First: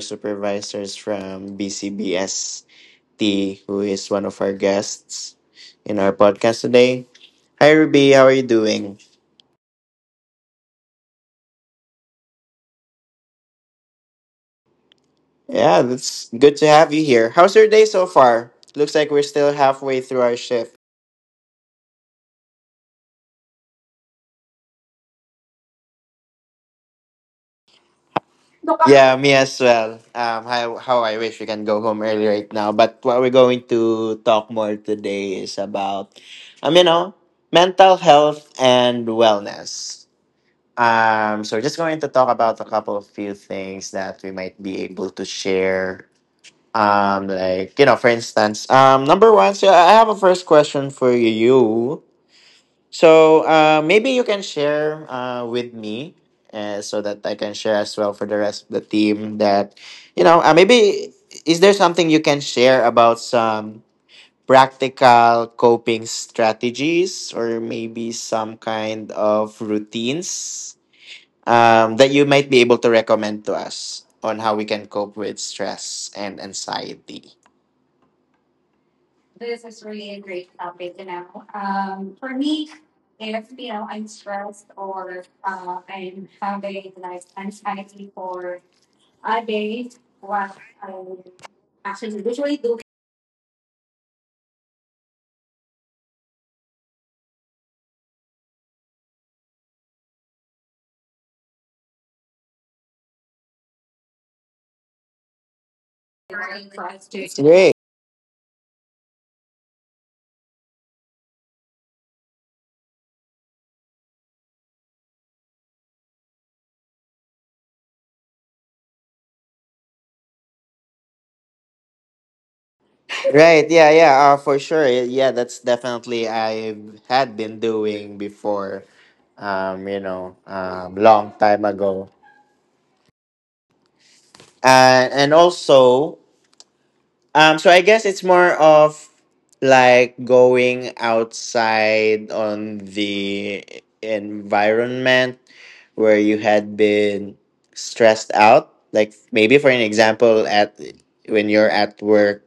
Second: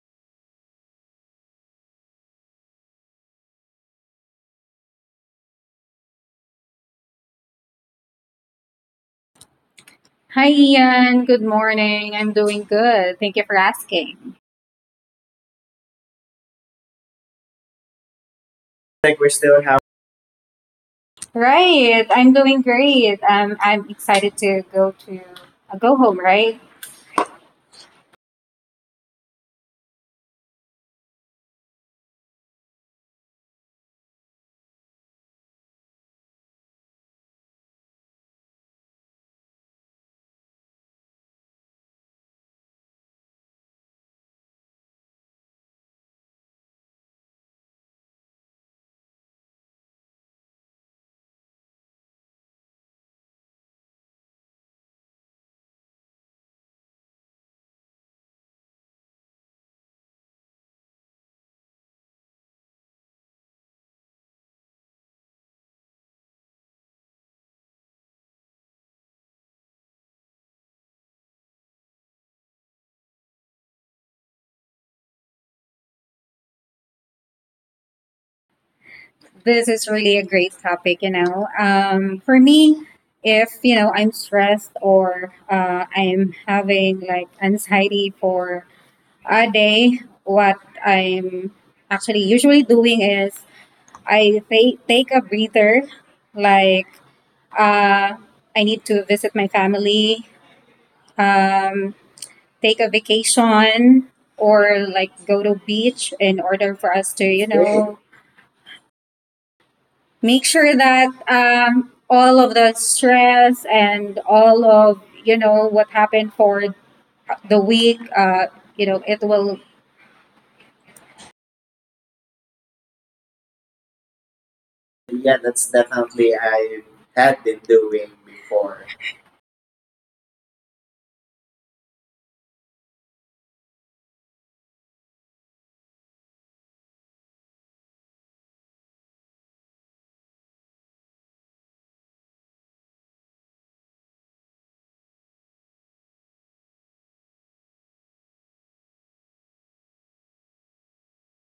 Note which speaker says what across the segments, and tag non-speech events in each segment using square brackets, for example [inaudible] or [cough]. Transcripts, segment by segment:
Speaker 1: supervisors from BCBST, who is one of our guests in our podcast today. Hi, Ruby. How are you doing?
Speaker 2: Hi, Ian. Good morning. I'm doing good. Thank you for asking.
Speaker 1: Yeah, that's good to have you here. How's your day so far? Looks like
Speaker 2: Like
Speaker 1: we're
Speaker 2: we're
Speaker 1: still
Speaker 2: still having.
Speaker 1: halfway through our shift.
Speaker 2: Right. I'm doing great. I'm excited to go home, right?
Speaker 1: Yeah, me as well. How I wish we can go home early right now. But what we're going to talk more today is about, um, you know, mental health and wellness. So we're just going to talk about a couple of few things that we might be able to share. For instance, number one. So I have a first question for you. So maybe you can share with me so that I can share as well for the rest of the team that maybe is there something you can share about some practical coping strategies or maybe some kind of routines that you might be able to recommend to us on how we can cope with stress and anxiety?
Speaker 2: This is really a great topic, you know. For me, if, you know, I'm stressed or I'm having like anxiety for a day, what I'm actually usually doing is I take a breather, like Uh, I need to visit my family, um, take a vacation, or like go to beach in order
Speaker 1: Great.
Speaker 2: for us to, you know, make sure that all of the stress and all of you know what happened for the week, you know, it will.
Speaker 1: Right, yeah, yeah, for sure. Yeah, that's definitely
Speaker 2: Yeah, that's
Speaker 1: I
Speaker 2: definitely
Speaker 1: had been
Speaker 2: I
Speaker 1: doing
Speaker 2: had been
Speaker 1: before,
Speaker 2: doing before.
Speaker 1: long time ago. And also, so I guess it's more of like going outside on the environment where you had been stressed out. Like maybe for an example, at when you're at work,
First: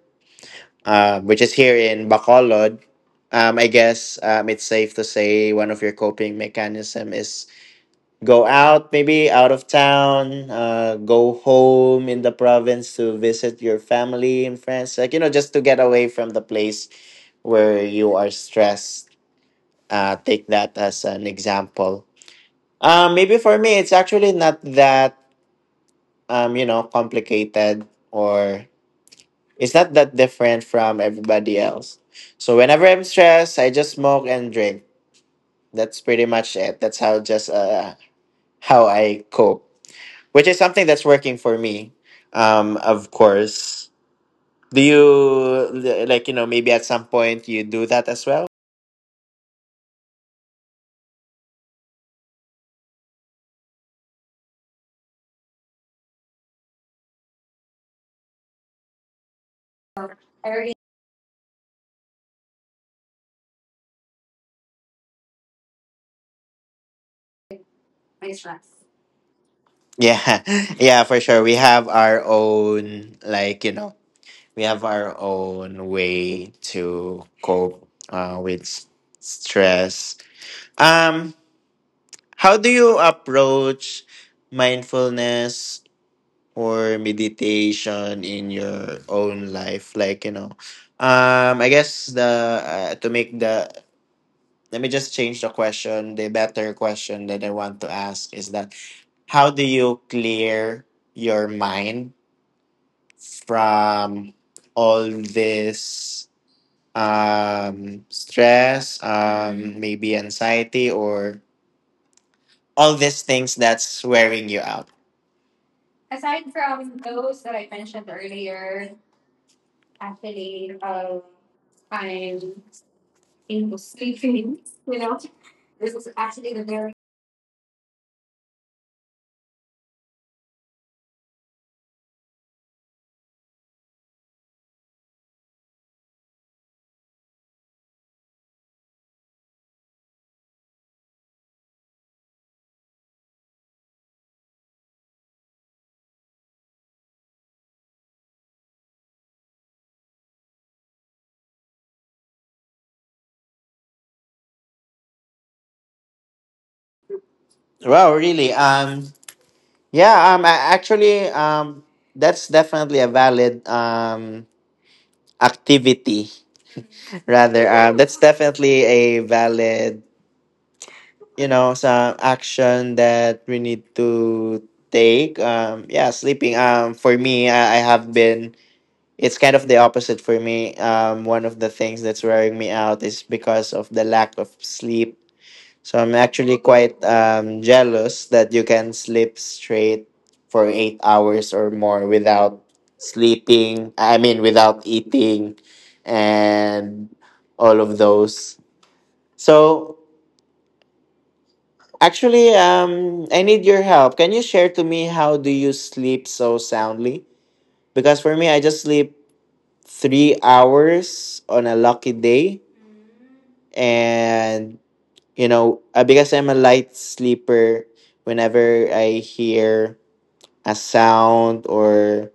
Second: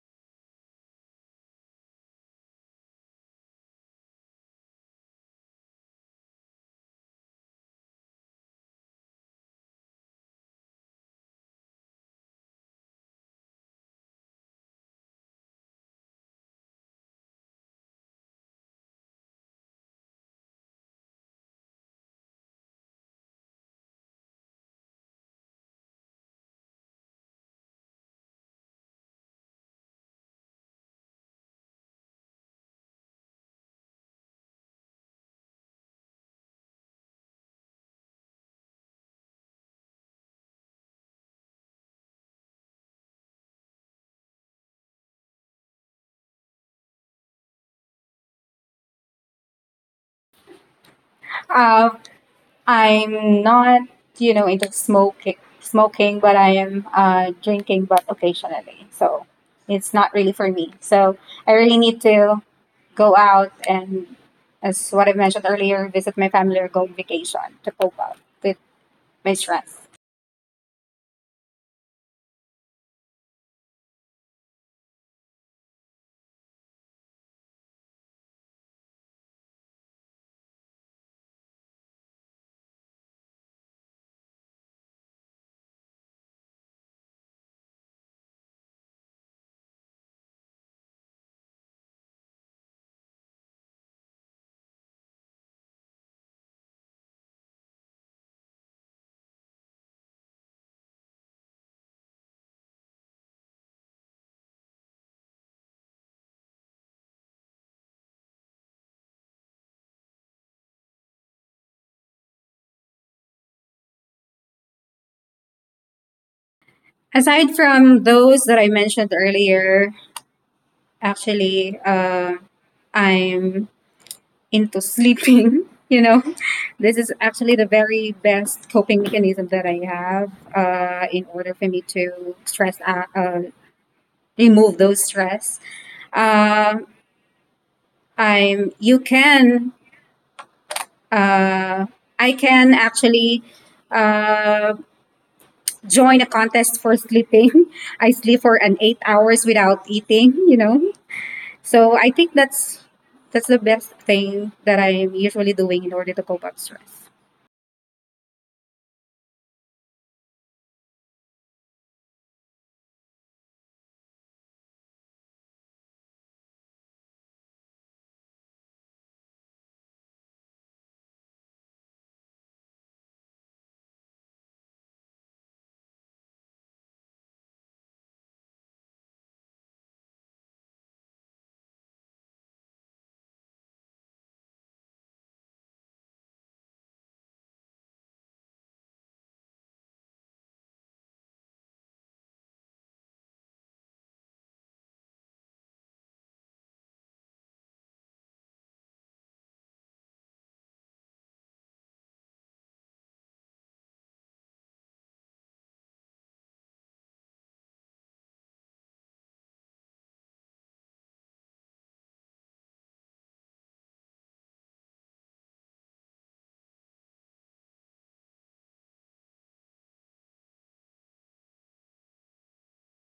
Speaker 1: which is here in Bacolod, I guess it's safe to say one of your coping mechanism is go out, maybe out of town, go home in the province to visit your family and friends, like you know, just to get away from the place where you are stressed. Take that as an example. Maybe for me, it's actually not that you know complicated or it's not that different from everybody else. So whenever I'm stressed, I just smoke and drink. That's pretty much it. That's how just how I cope, which is something that's working for me. Of course. Do you like you know maybe at some point you do that as well?
Speaker 2: uh, I'm not, you know, into smoking, but I am drinking, but occasionally. So it's not really for me. So I really need to go out and, as what I mentioned earlier, visit my family or go on vacation to cope up with my stress.
Speaker 1: Yeah, [laughs] yeah, for sure. We have our own, like, you know, we have our own way to cope with stress. Um, How do you approach mindfulness or meditation in your own life? Like, you know, I guess the to make the let me just change the question. The better question that I want to ask is that how do you clear your mind from all this stress, maybe anxiety or all these things that's wearing you out?
Speaker 2: Aside from those that I mentioned earlier, actually, I'm into sleeping [laughs] you know this is actually the very best coping mechanism that I have in order for me to stress out, remove those stress. Um, i'm you can uh, i can actually uh, join a contest for sleeping [laughs] I sleep for an 8 hours without eating, you know, so I think that's the best thing that I'm usually doing in order to cope up stress.
Speaker 1: Wow, really? Yeah. That's definitely a valid activity. Rather, that's definitely a valid, you know, some action that we need to take. Yeah, sleeping. For me, I have been. It's kind of the opposite for me. One of the things that's wearing me out is because of the lack of sleep. So I'm actually quite jealous that you can sleep straight for 8 hours or more without without eating, and all of those. So actually, I need your help. Can you share to me how do you sleep so soundly? Because for me, I just sleep 3 hours on a lucky day, and because I'm a light sleeper, whenever I hear a sound or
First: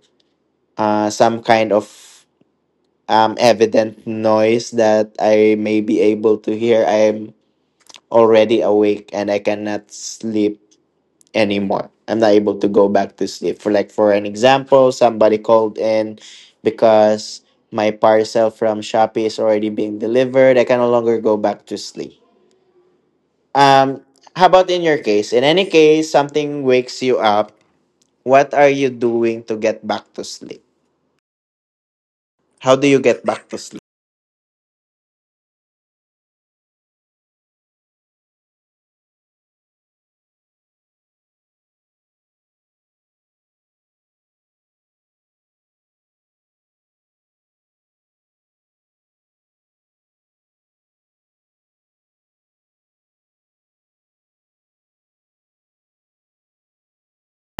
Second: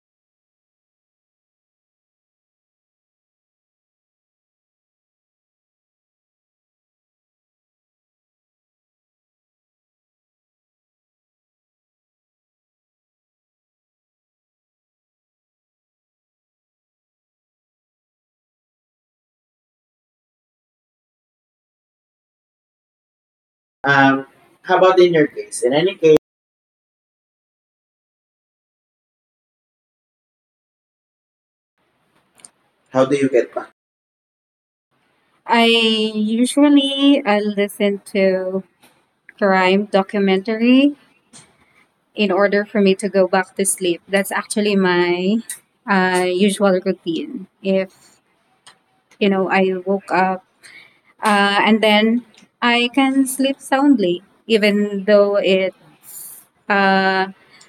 Speaker 1: some kind of evident noise that I may be able to hear, I'm already awake and I cannot sleep anymore. I'm not able to go back to sleep. For like for an example, somebody called in because my parcel from Shopee is already being delivered. I can no longer go back to sleep. Um,
Speaker 2: Um,
Speaker 1: how about
Speaker 2: how
Speaker 1: in
Speaker 2: about
Speaker 1: your
Speaker 2: in your
Speaker 1: case? In
Speaker 2: case?
Speaker 1: any
Speaker 2: In any
Speaker 1: case,
Speaker 2: case,
Speaker 1: something wakes you up. What are you doing to get back to sleep? How do you
Speaker 2: how do
Speaker 1: get
Speaker 2: you
Speaker 1: back
Speaker 2: get
Speaker 1: to
Speaker 2: back?
Speaker 1: sleep?
Speaker 2: I usually listen to crime documentary in order for me to go back to sleep. That's actually my usual routine. If, you know, I woke up and then I can sleep soundly, even though it uh,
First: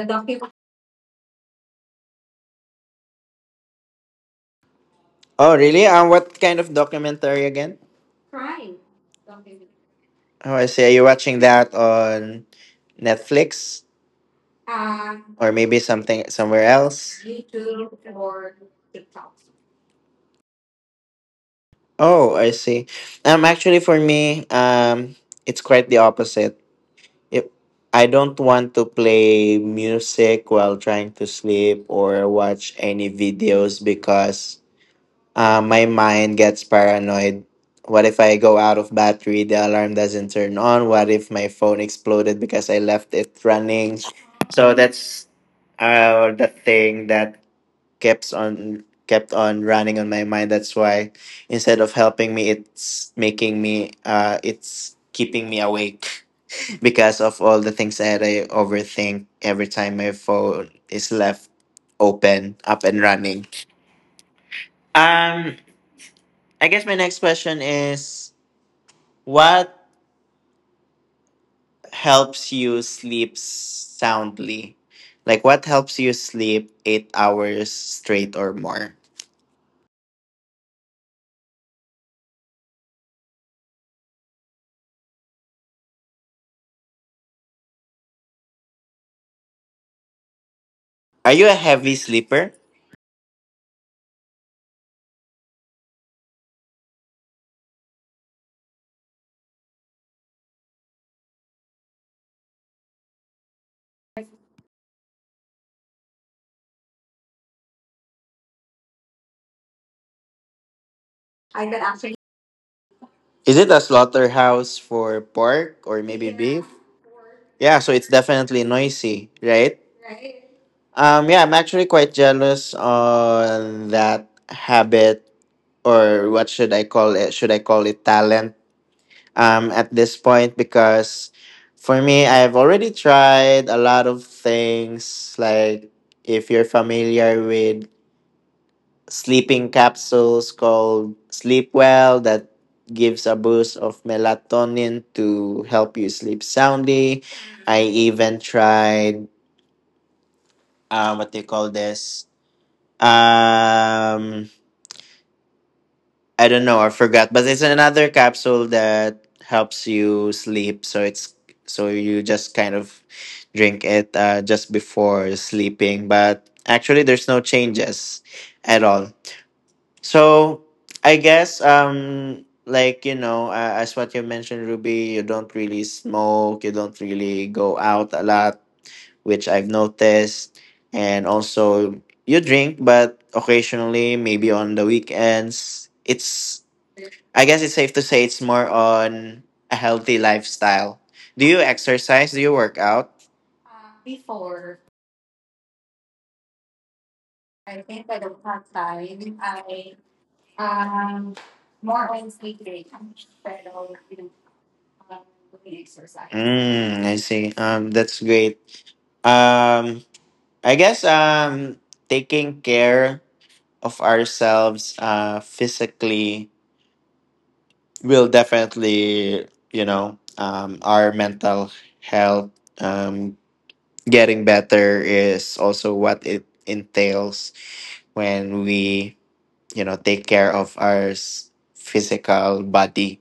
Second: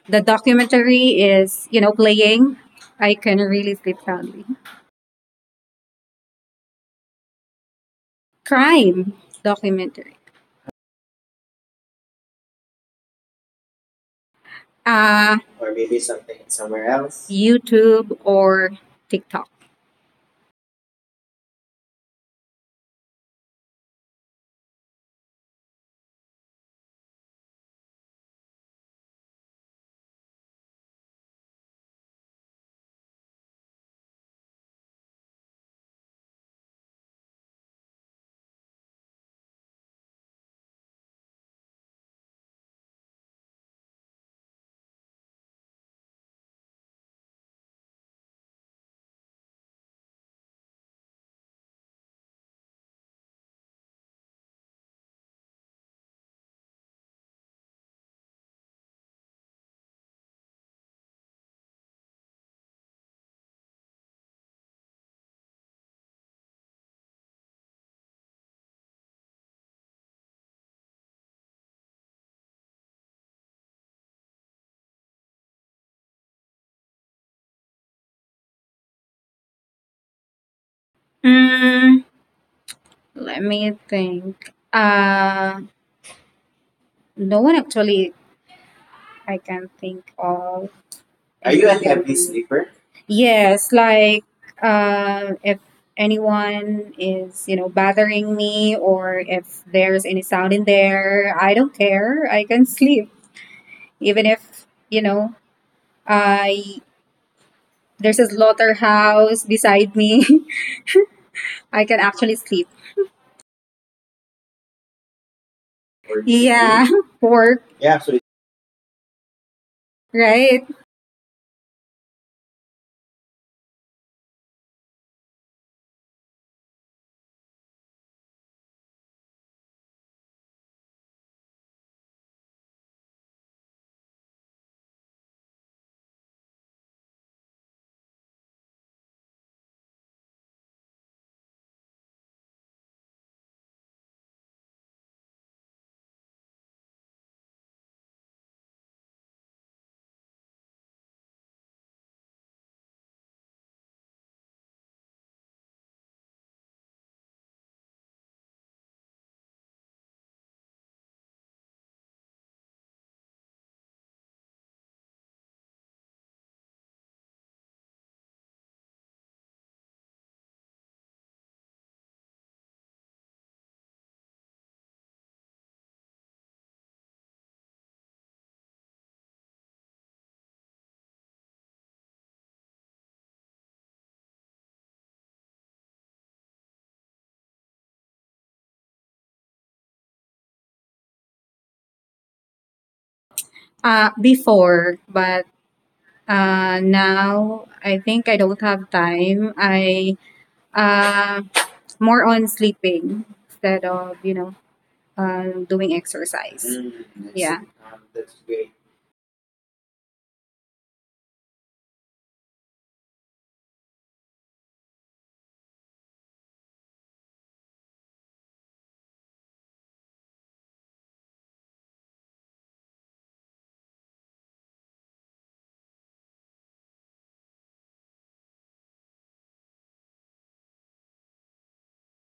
Speaker 2: the documentary is you know playing. I can really sleep soundly.
Speaker 1: Oh, really? What kind of documentary again?
Speaker 2: Crime documentary.
Speaker 1: Oh, I see. Are you watching that on Netflix or
Speaker 2: Or
Speaker 1: maybe
Speaker 2: maybe
Speaker 1: something
Speaker 2: something
Speaker 1: somewhere
Speaker 2: somewhere
Speaker 1: else?
Speaker 2: else. YouTube or TikTok?
Speaker 1: Oh, I see. Actually, for me, it's quite the opposite. If I don't want to play music while trying to sleep or watch any videos because my mind gets paranoid. What if I go out of battery? The alarm doesn't turn on. What if my phone exploded because I left it running? So that's the thing that keeps on kept on running on my mind. That's why instead of helping me, it's making me it's keeping me awake because of all the things that I overthink every time my phone is left open, up and running. Um, I guess my next question is what helps you sleep soundly? Like, what helps you sleep 8 hours straight or more?
Speaker 2: Mm, let me think. No one actually I can think of.
Speaker 1: Are you a
Speaker 2: Are
Speaker 1: heavy
Speaker 2: you a anything heavy anyone
Speaker 1: sleeper?
Speaker 2: sleeper? Yes, like if anyone is, you know, bothering me or if there's any sound in there, I don't care. I can sleep even if, you know, I there's a slaughterhouse beside me. [laughs] I can actually sleep.
Speaker 1: Is it a slaughterhouse for pork or maybe beef?
Speaker 2: Yeah, [laughs] work,
Speaker 1: Yeah, so
Speaker 2: yeah,
Speaker 1: it's
Speaker 2: absolutely.
Speaker 1: definitely noisy, right?
Speaker 2: Right?
Speaker 1: Yeah, I'm actually quite jealous on that habit, or what should I call it? Should I call it talent? At this point, because for me, I've already tried a lot of things. Like, if you're familiar with sleeping capsules called Sleep Well, that gives a boost of melatonin to help you sleep soundly. I even tried, what do you call this? Um, I don't know. I forgot, but it's another capsule that helps you sleep. So you just kind of drink it just before sleeping. But actually, there's no changes at all. So I guess like you know as what you mentioned, Ruby, you don't really smoke. You don't really go out a lot which I've noticed. And also, you drink, but occasionally, maybe on the weekends, I guess it's safe to say it's more on a healthy lifestyle. Do you exercise? Do you work out?
Speaker 2: Before, but now I think I don't have time. I uh, More on sleeping instead of you know doing
Speaker 1: Mm, I see.
Speaker 2: exercise. Mm,
Speaker 1: That's
Speaker 2: I see. Yeah.
Speaker 1: great.
Speaker 2: That's great.
Speaker 1: Um, I guess taking care of ourselves physically will definitely you know our mental health um, getting better is also what it entails when we you know take care of our physical body,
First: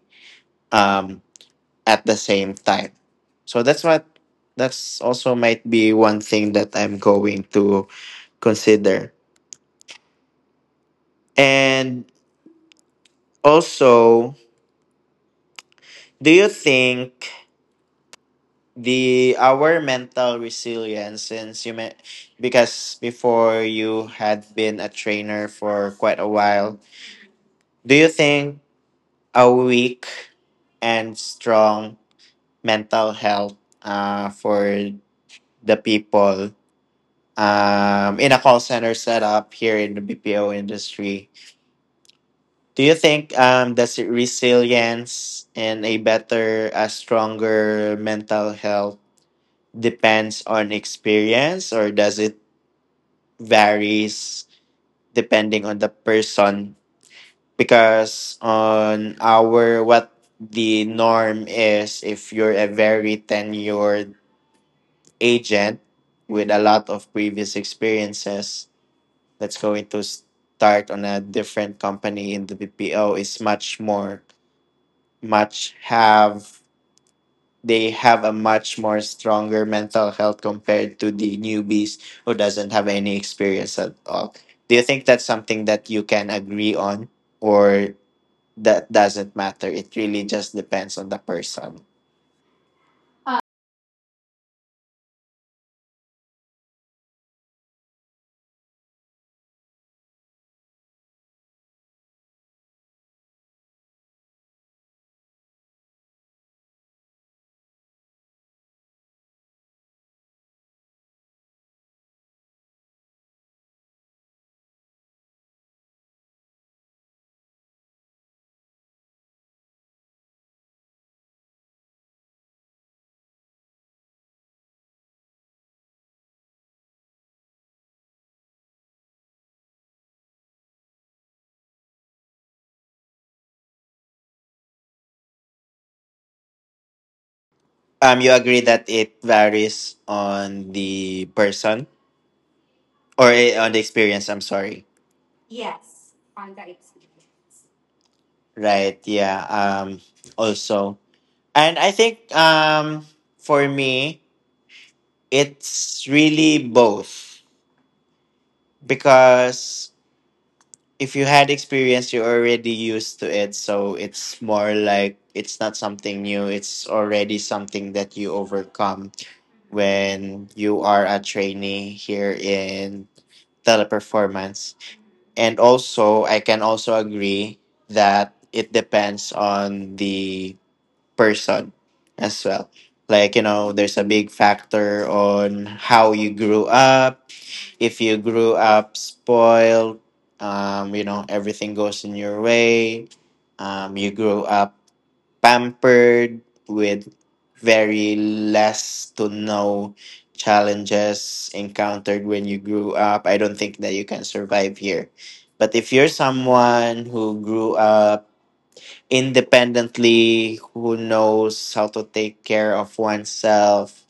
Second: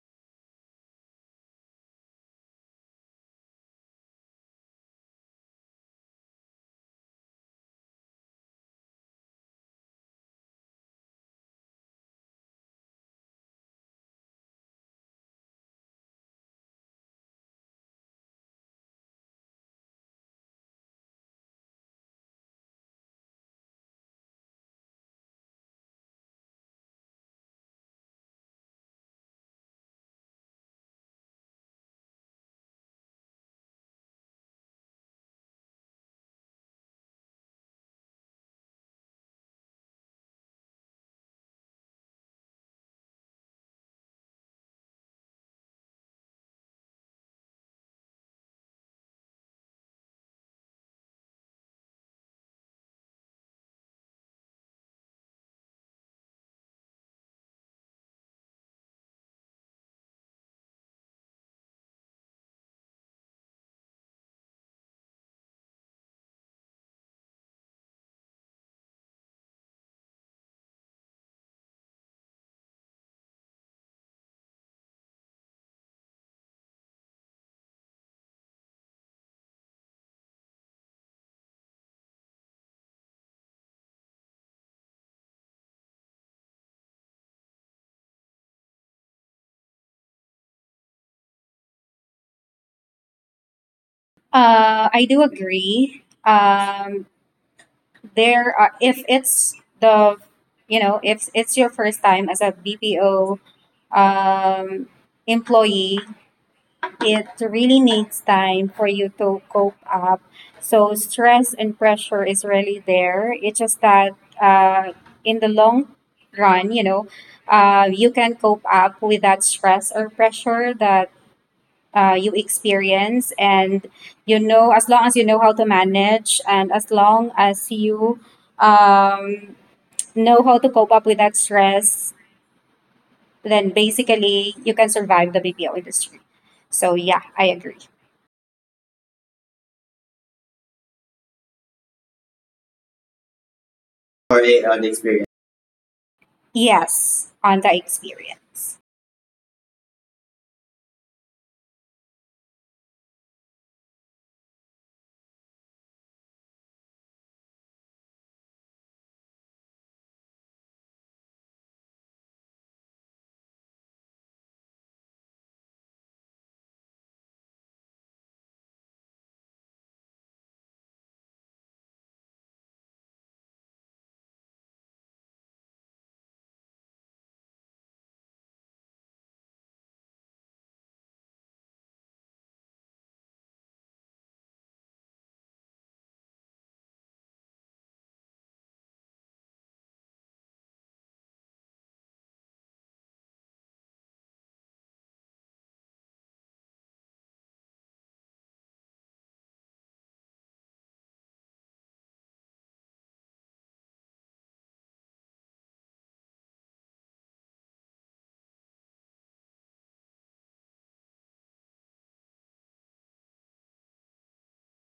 Speaker 1: um, at the same time. So that's what that's also might be one thing that I'm going to consider. And also, do you think the our mental resilience since you met, because before you had been a trainer for quite a while, do you think a weak and strong mental health for the people in a call center setup here in the BPO industry. Do you think does it resilience and a stronger mental health depends on experience, or does it varies depending on the person? Because on our what the norm is, if you're a very tenured agent with a lot of previous experiences that's going to start on a different company in the BPO is much more much have they have a much more stronger mental health compared to the newbies who doesn't have any experience at all. Do you think that's something that you can agree on, or that doesn't matter? It really just depends on the person.
Speaker 2: I do agree. There are if it's the you know if it's your first time as a BPO um, employee, it really needs time for you to cope up. So stress and pressure is really there. It's just that uh, in the long run, you know, you can cope up with that stress or pressure that you experience and you know as long as you know how to manage and as long as you um, know how to cope up with that stress, then basically you can survive the BPO industry, so yeah I agree.
Speaker 1: You agree that it varies on the person or eh,
Speaker 2: Or
Speaker 1: on the
Speaker 2: eh, on the
Speaker 1: experience, I'm
Speaker 2: experience.
Speaker 1: sorry.
Speaker 2: Yes, on the experience.
Speaker 1: Right, yeah. Um, also, and I think for me it's really both, because if you had experience you're already used to it, so it's more like it's not something new, it's already something that you overcome when you are a trainee here in teleperformance. And also I can also agree that it depends on the person as well. Like you know, there's a big factor on how you grew up. If you grew up spoiled, you know, everything goes in your way. You grew up pampered with very less to no challenges encountered when you grew up. I don't think that you can survive here. But if you're someone who grew up independently, who knows how to take care of oneself,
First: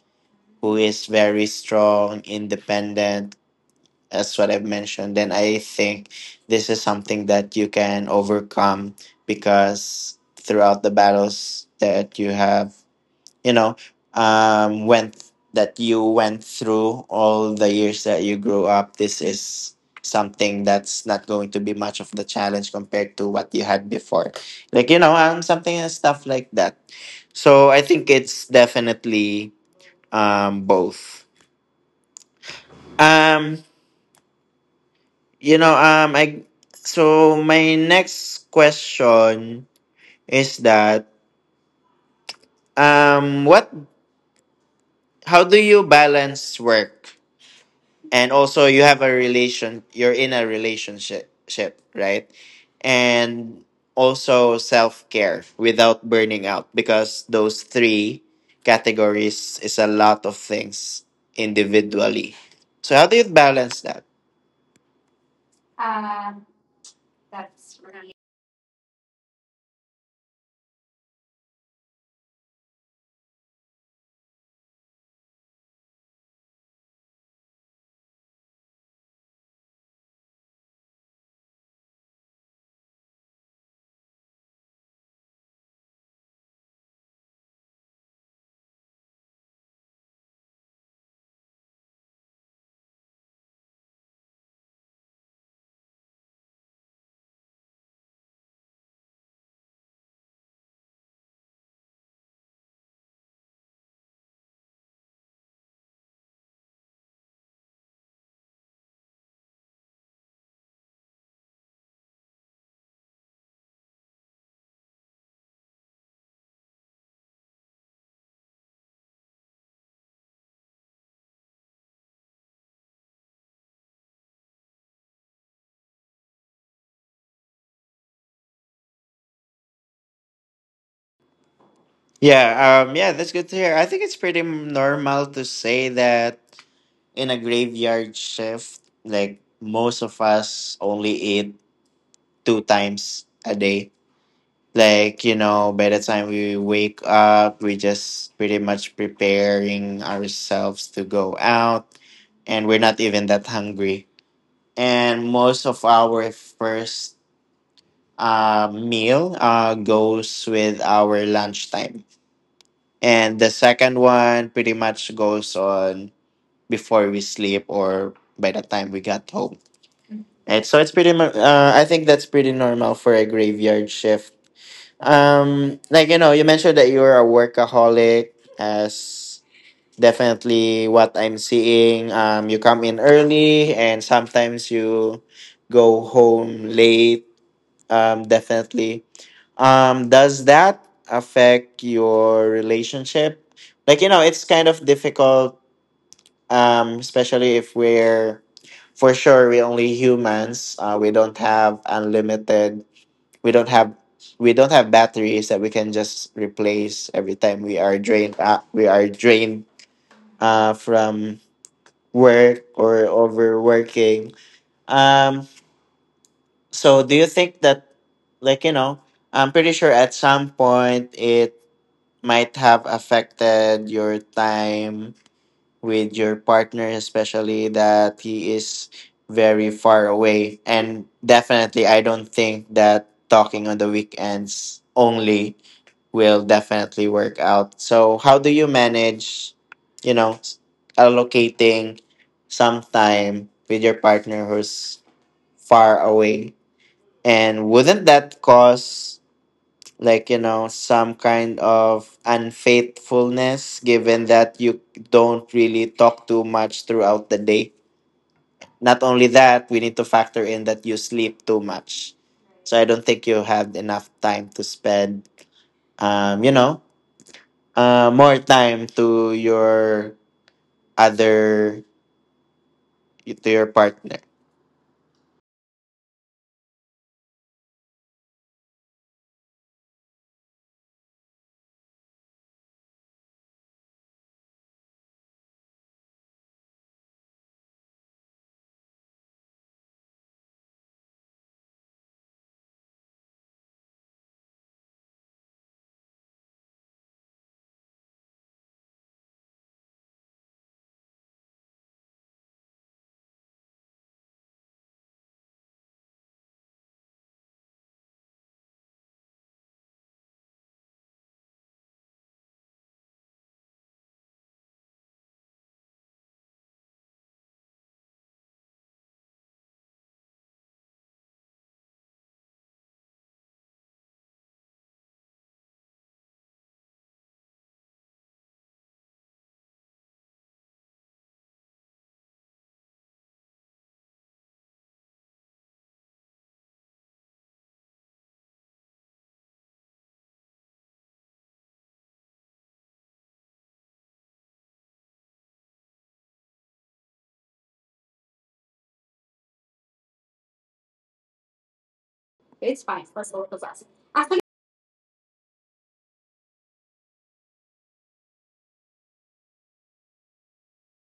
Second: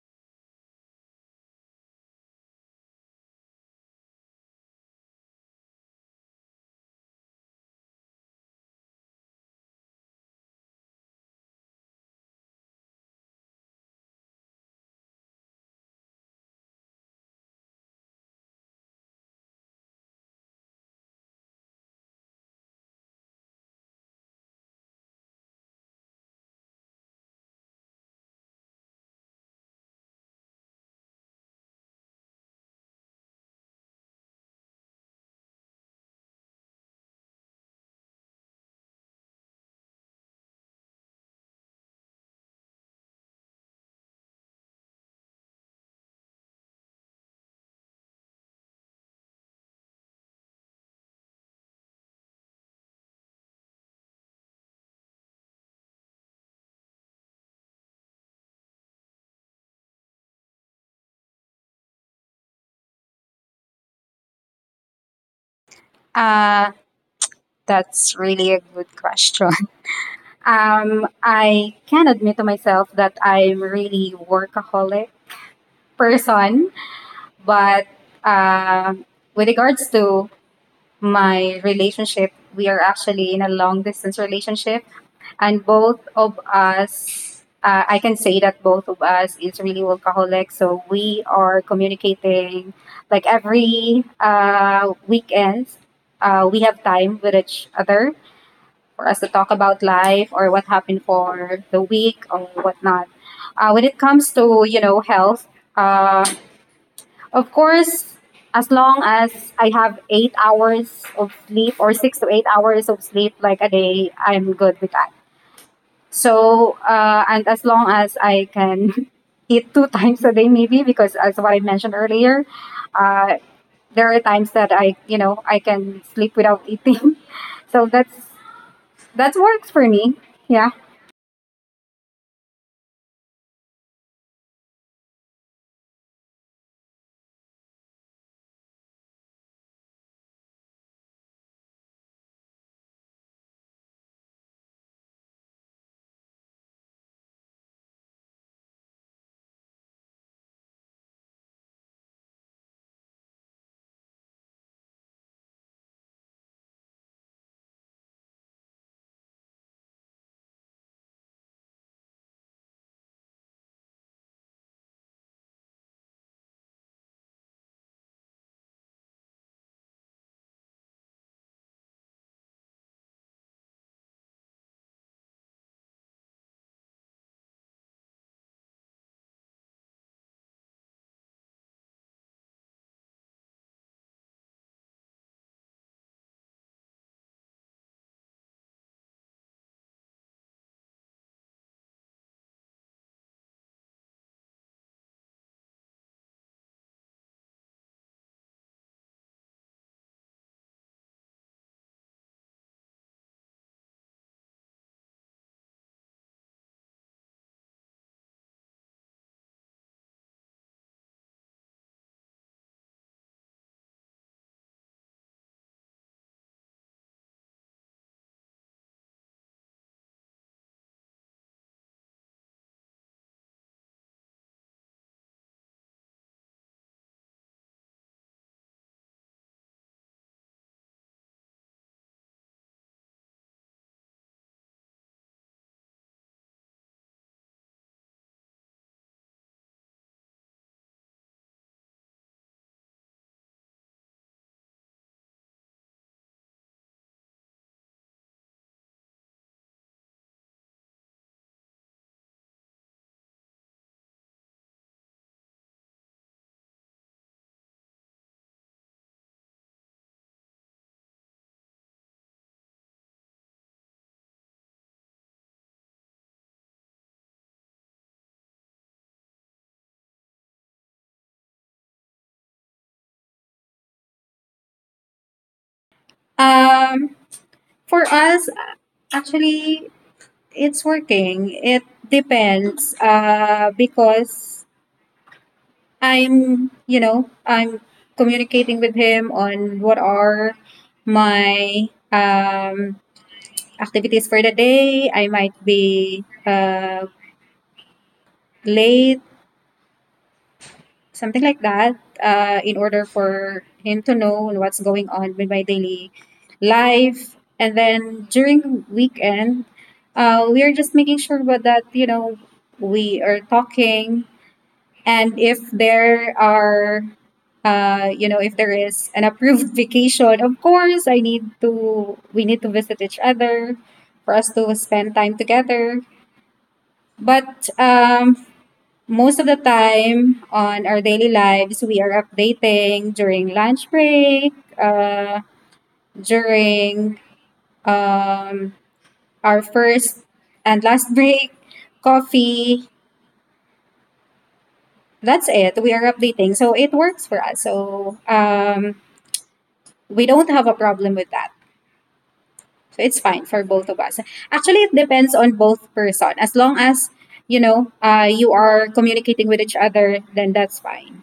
Speaker 1: who is very strong, independent, as what I've mentioned. Then I think this is something that you can overcome, because throughout the battles that you have, you know, went that you went through all the years that you grew up, this is something that's not going to be much of the challenge compared to what you had before. Like, you know, something and stuff like that. So I think it's definitely both. Um, You know, I so my next question is that what? how do you balance work, and also you have a relation? You're in a relationship, right? And also self care without burning out, because those three categories is a lot of things individually. So how do you balance that?
Speaker 2: uh, that's really a good question. [laughs] I can admit to myself that I'm really workaholic person. But um with regards to my relationship, we are actually in a long distance relationship, and both of us, I can say that both of us is really workaholic. So we are communicating like every weekend. We have time with each other for us to talk about life or what happened for the week or whatnot. When it comes to you know health. Uh, of course, as long as I have 8 hours of sleep or 6 to 8 hours of sleep like a day, I'm good with that. So, and as long as I can [laughs] eat 2 times a day, maybe because as what I mentioned earlier, uh, there are times that I, you know, I can sleep without eating. [laughs] So that's that works for me. Yeah.
Speaker 1: Yeah, yeah, that's good to hear. I think it's pretty normal to say that in a graveyard shift, like most of us only eat two times a day. Like, you know, by the time we wake up, we just pretty much preparing ourselves to go out, and we're not even that hungry. And most of our first meal goes with our lunchtime. And the second one pretty much goes on before we sleep or by the time we got home. Right, so it's pretty. I think that's pretty normal for a graveyard shift. You mentioned that you're a workaholic, as definitely what I'm seeing. You come in early, and sometimes you go home late. Definitely. Does that affect your relationship? It's kind of difficult especially if we're for sure we're only humans we don't have unlimited we don't have we don't have batteries that we can just replace every time we are drained from work or overworking. Um, so do you think that, like you know I'm pretty sure at some point it might have affected your time with your partner, especially that he is very far away. And definitely, I don't think that talking on the weekends only will definitely work out. So how do you manage, you know, allocating some time with your partner who's far away? And wouldn't that cause, some kind of unfaithfulness, given that you don't really talk too much throughout the day? Not only that, we need to factor in that you sleep too much, so I don't think you have enough time to spend, um you know more time to your other to your partner.
Speaker 2: Um, for us, actually, it's working. It depends. Because I'm, you know, I'm communicating with him on what are my activities for the day. I might be late, something like that, in order for him to know what's going on with my daily life. And then during weekend, we are just making sure about that, you know, we are talking. And if there are, you know, if there is an approved [laughs] vacation, of course, we need to visit each other for us to spend time together. But most of the time on our daily lives, we are updating during lunch break, uh, during um, our first and last break, coffee. That's it. We are updating. So it works for us. So we don't have a problem with that. So it's fine for both of us. Actually, it depends on both person. As long as you know you are communicating with each other, then that's fine.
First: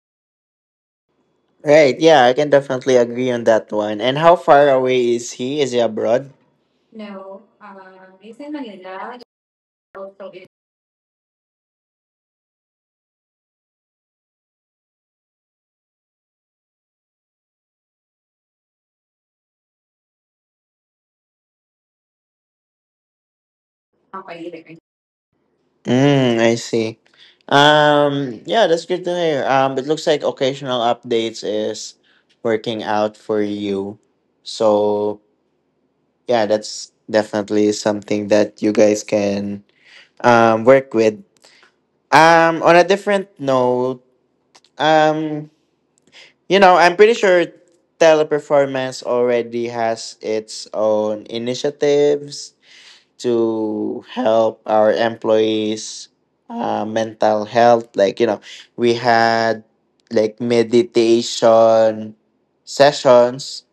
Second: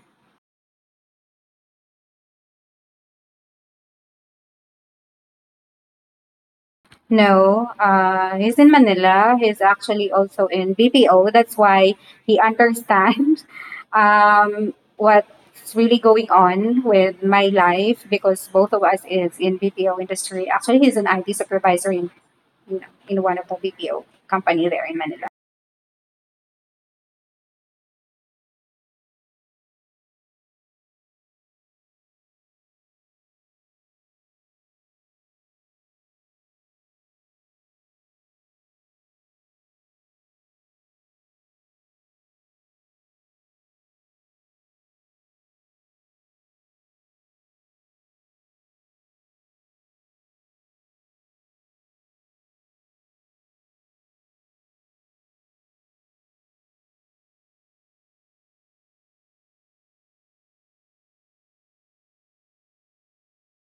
Speaker 1: Right, yeah, I can definitely agree on that one. And how far away is he? Is he abroad?
Speaker 2: No, he's in Manila. He's actually also in BPO. That's why he understands [laughs] what's really going on with my life because both of us is in BPO industry. Actually, he's an IT supervisor in in one of the BPO company there in Manila.
Speaker 1: Mm, I see. Yeah, that's good to hear. It looks like occasional updates is working out for you. So yeah, that's definitely something that you guys can work with. On a different note, um, you know, I'm pretty sure Teleperformance already has its own initiatives to help our employees mental health. We had like meditation sessions,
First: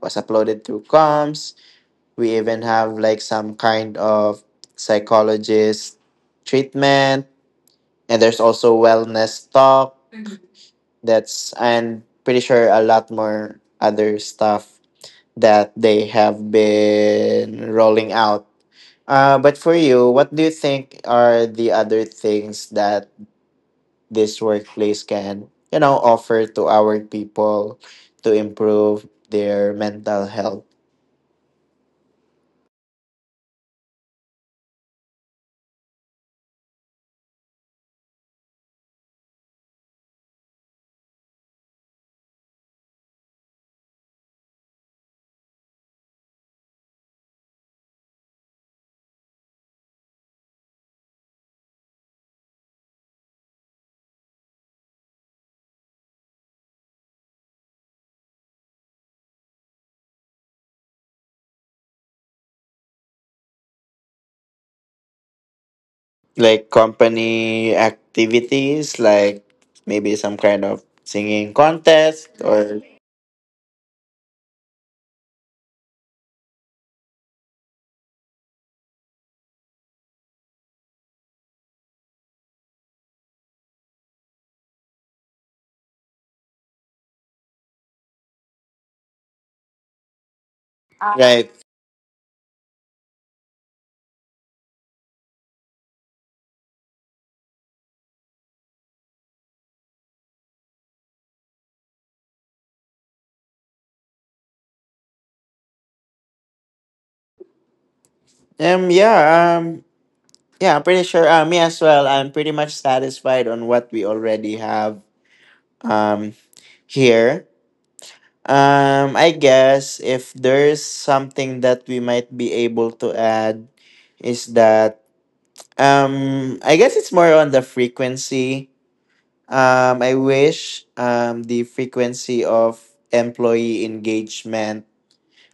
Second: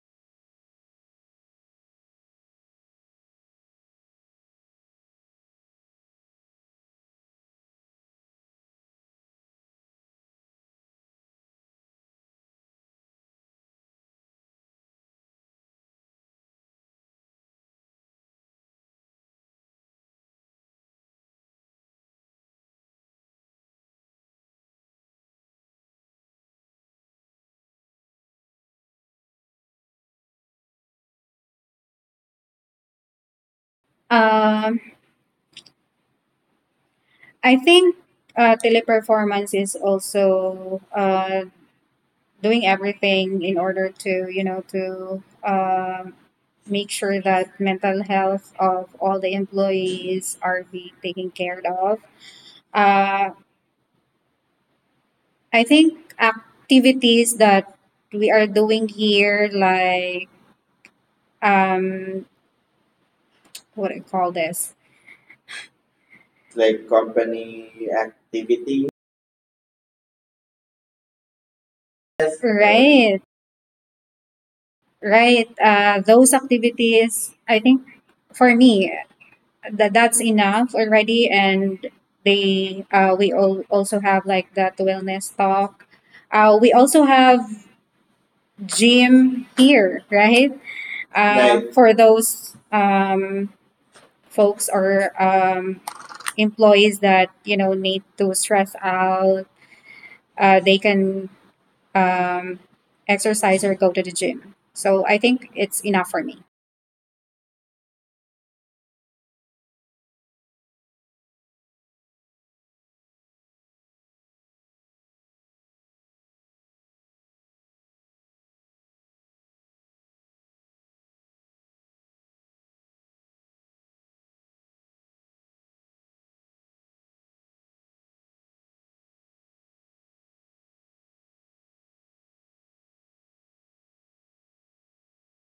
Speaker 1: was uploaded through comms. We even have like some kind of psychologist treatment, and there's also wellness talk, that's, and pretty sure a lot more other stuff that they have been rolling out. But for you, what do you think are the other things that this workplace can, you know, offer to our people to improve their mental health?
Speaker 2: Um, I think Teleperformance is also doing everything in order to, you know, to make sure that mental health of all the employees are be taken care of. Uh, I think activities that we are doing here, like um, what do you call this,
Speaker 1: Like
Speaker 2: like
Speaker 1: company
Speaker 2: company activity.
Speaker 1: activities, like maybe some kind of singing contest
Speaker 2: Yes.
Speaker 1: or
Speaker 2: Right? Right, those activities I think for me that that's enough already. And they we all also have like that wellness talk. We also have gym here, right?
Speaker 1: right.
Speaker 2: Right, for those folks or employees that you know need to stress out they can um, exercise or go to the gym, so I think it's enough for me.
Speaker 1: Yeah, yeah, I'm pretty sure me as well. I'm pretty much satisfied on what we already have um here. Um, I guess if there's something that we might be able to add is that, um, I guess it's more on the frequency. Um, I wish the frequency of employee engagement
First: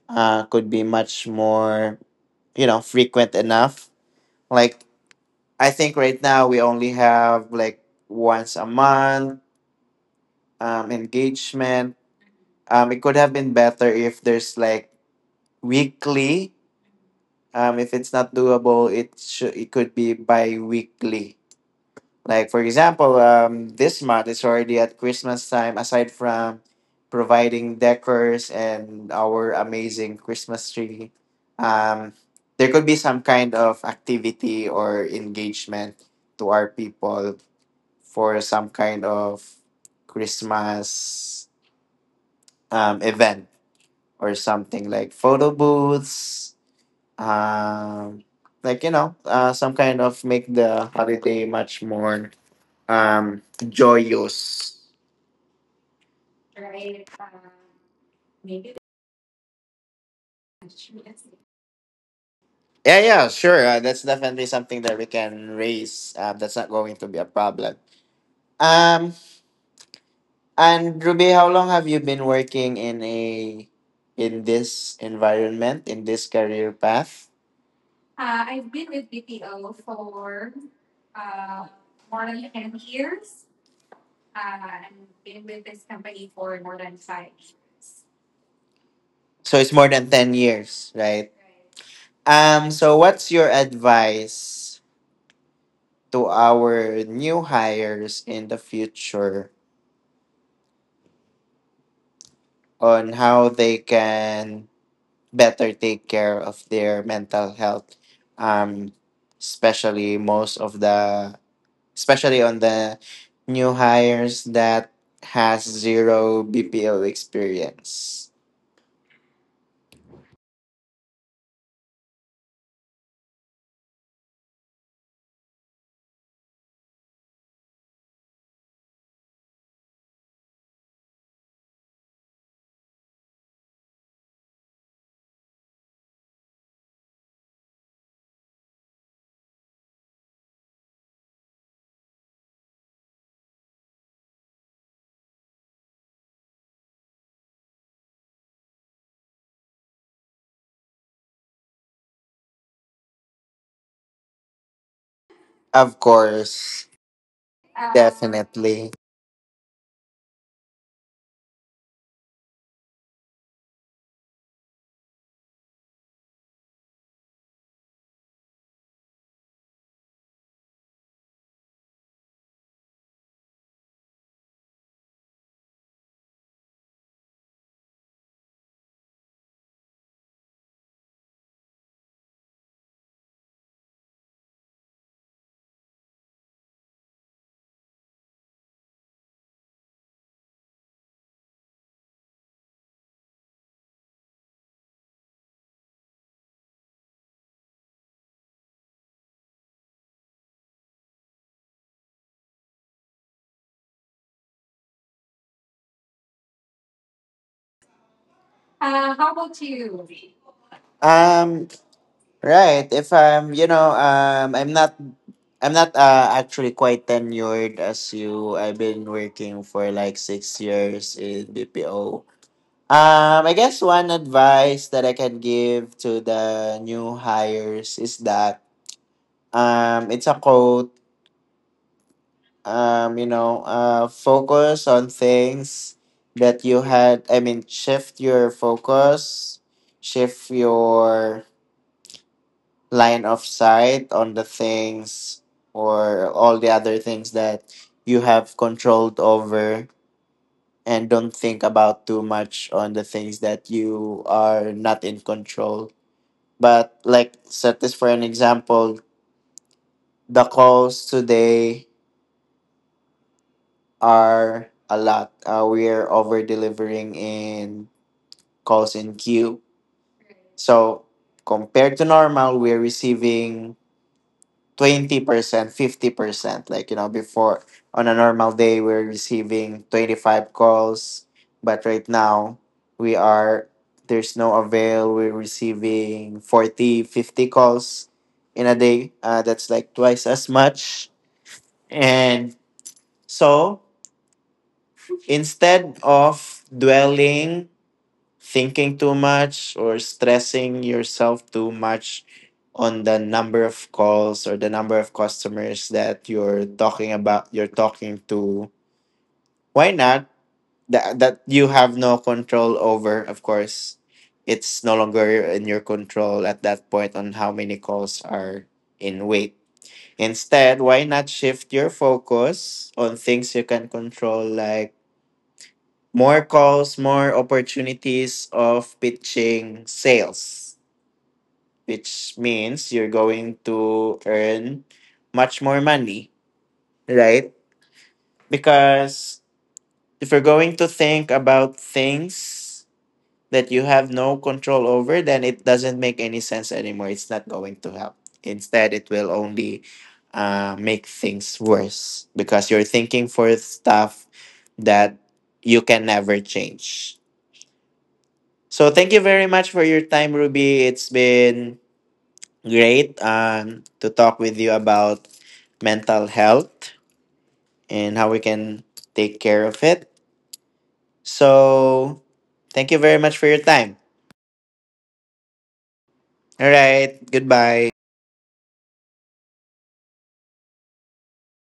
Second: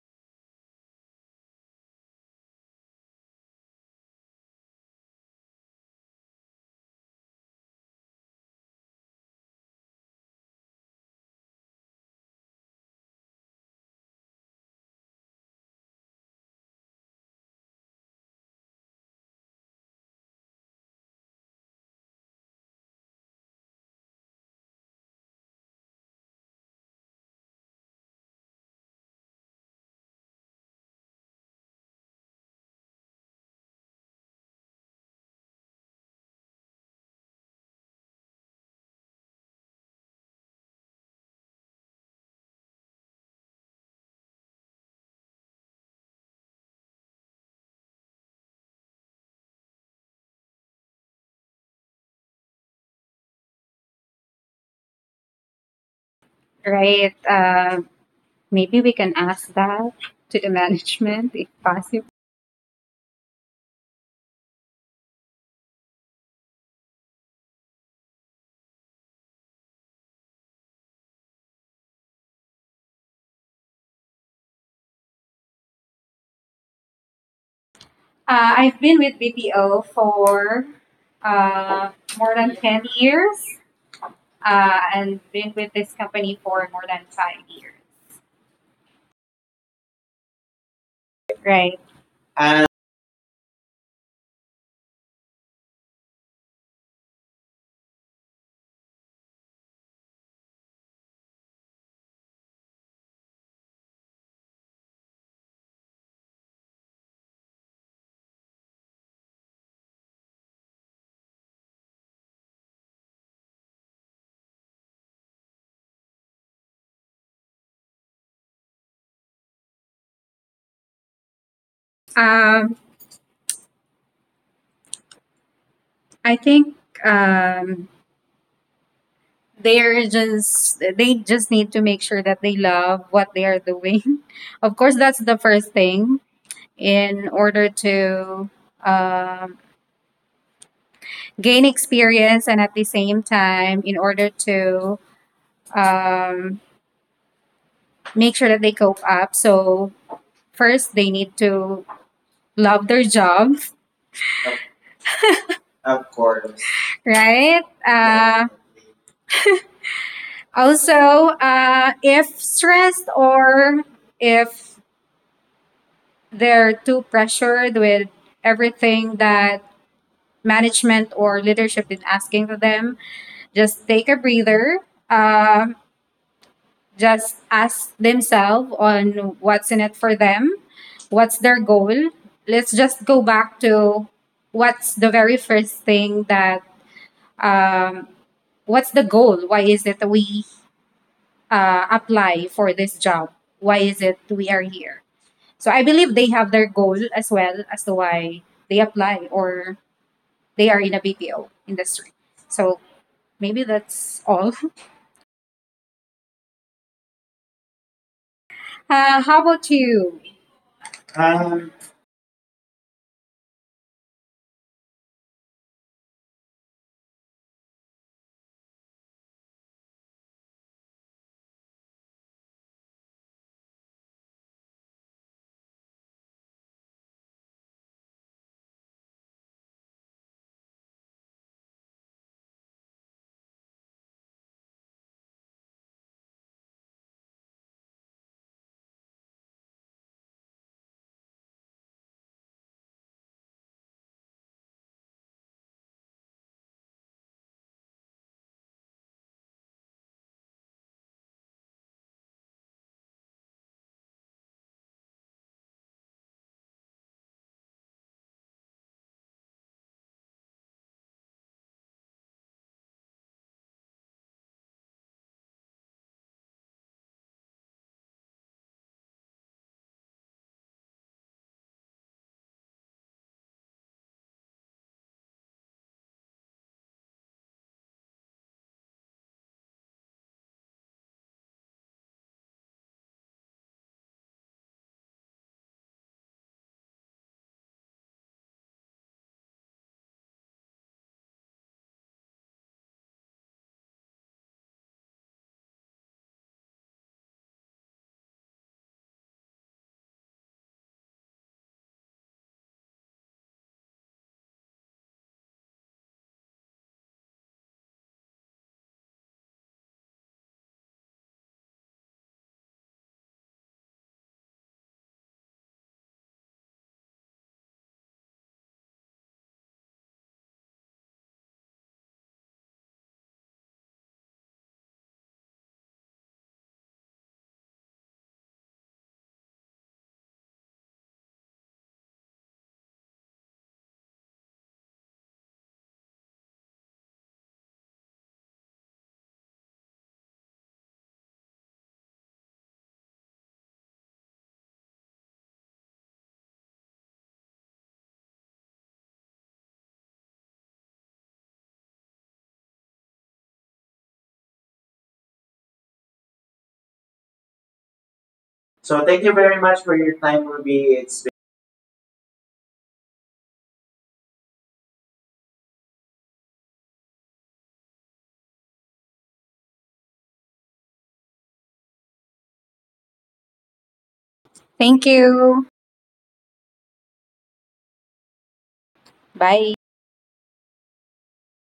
Speaker 1: could be much more, you know, frequent enough. Like, I think right now we only have like once a month engagement. Um, it could have been better if there's like weekly. If it's not doable, it could be bi-weekly. Like for example, this month is already at Christmas time. Aside from providing decors and our amazing Christmas tree, um, there could be some kind of activity or engagement to our people for some kind of Christmas event, or something like photo booths, um, some kind of make the holiday much more um joyous.
Speaker 2: Right? Maybe we can ask that to the management if possible.
Speaker 1: Yeah, yeah, sure, that's definitely something that we can raise. That's not going to be a problem. Um, and Ruby, how long have you been working in a in this environment, in this career path?
Speaker 2: I've been with BPO for uh, more than 10 years and been with this company for more than 5 years.
Speaker 1: So it's more than 10 years, right?
Speaker 2: Right.
Speaker 1: Um,
Speaker 2: And
Speaker 1: so what's your advice to our new hires in the future on how they can better take care of their mental health, um, especially most of the, especially on the new hires that has zero BPO experience?
Speaker 2: Um, I think they just need to make sure that they love what they are doing. [laughs] Of course, that's the first thing in order to um, gain experience and at the same time in order to um, make sure that they cope up, so first they need to love their job.
Speaker 1: Of
Speaker 2: Of course.
Speaker 1: course,
Speaker 2: Right,
Speaker 1: definitely.
Speaker 2: also if stressed or if they're too pressured with everything that management or leadership is asking of them, just take a breather, uh, just ask themselves on what's in it for them, what's their goal. Let's just go back to what's the very first thing that um, what's the goal? Why is it we apply for this job? Why is it we are here? So I believe they have their goal as well as to why they apply or they are in a BPO industry. So maybe that's all. [laughs] How about you?
Speaker 1: Um, right. If I'm, you know, I'm not actually quite tenured as you. I've been working for like 6 years in BPO. I guess one advice that I can give to the new hires is that, it's a quote. You know, focus on things that you had. I mean, shift your focus, shift your line of sight on the things or all the other things that you have controlled over, and don't think about too much on the things that you are not in control. But like, set this for an example: the calls today are a lot. We're over delivering in calls in queue. So compared to normal, we're receiving 20%, 50%. Like, you know, before on a normal day, we're receiving 25 calls, but right now we are, there's no avail. We're receiving 40, 50 calls in a day. That's like twice as much. And so, instead of dwelling, thinking too much or stressing yourself too much on the number of calls or the number of customers that you're talking to, why not, that you have no control over. Of course, it's no longer in your control at that point on how many calls are in wait. Instead, why not shift your focus on things you can control, like more calls, more opportunities of pitching sales, which means you're going to earn much more money, right? Because if you're going to think about things that you have no control over, then it doesn't make any sense anymore. It's not going to help. Instead, it will only make things worse, because you're thinking for stuff that you can never change. So
Speaker 2: So
Speaker 1: thank you
Speaker 2: thank you
Speaker 1: very
Speaker 2: very
Speaker 1: much for
Speaker 2: much
Speaker 1: your
Speaker 2: for your
Speaker 1: time,
Speaker 2: time,
Speaker 1: Ruby.
Speaker 2: Ruby.
Speaker 1: It's
Speaker 2: It's been.
Speaker 1: been great to talk with you about mental health and how we can take care of it. So thank you very much for your time.
Speaker 2: Thank you.
Speaker 1: All right. Goodbye.
Speaker 2: Bye.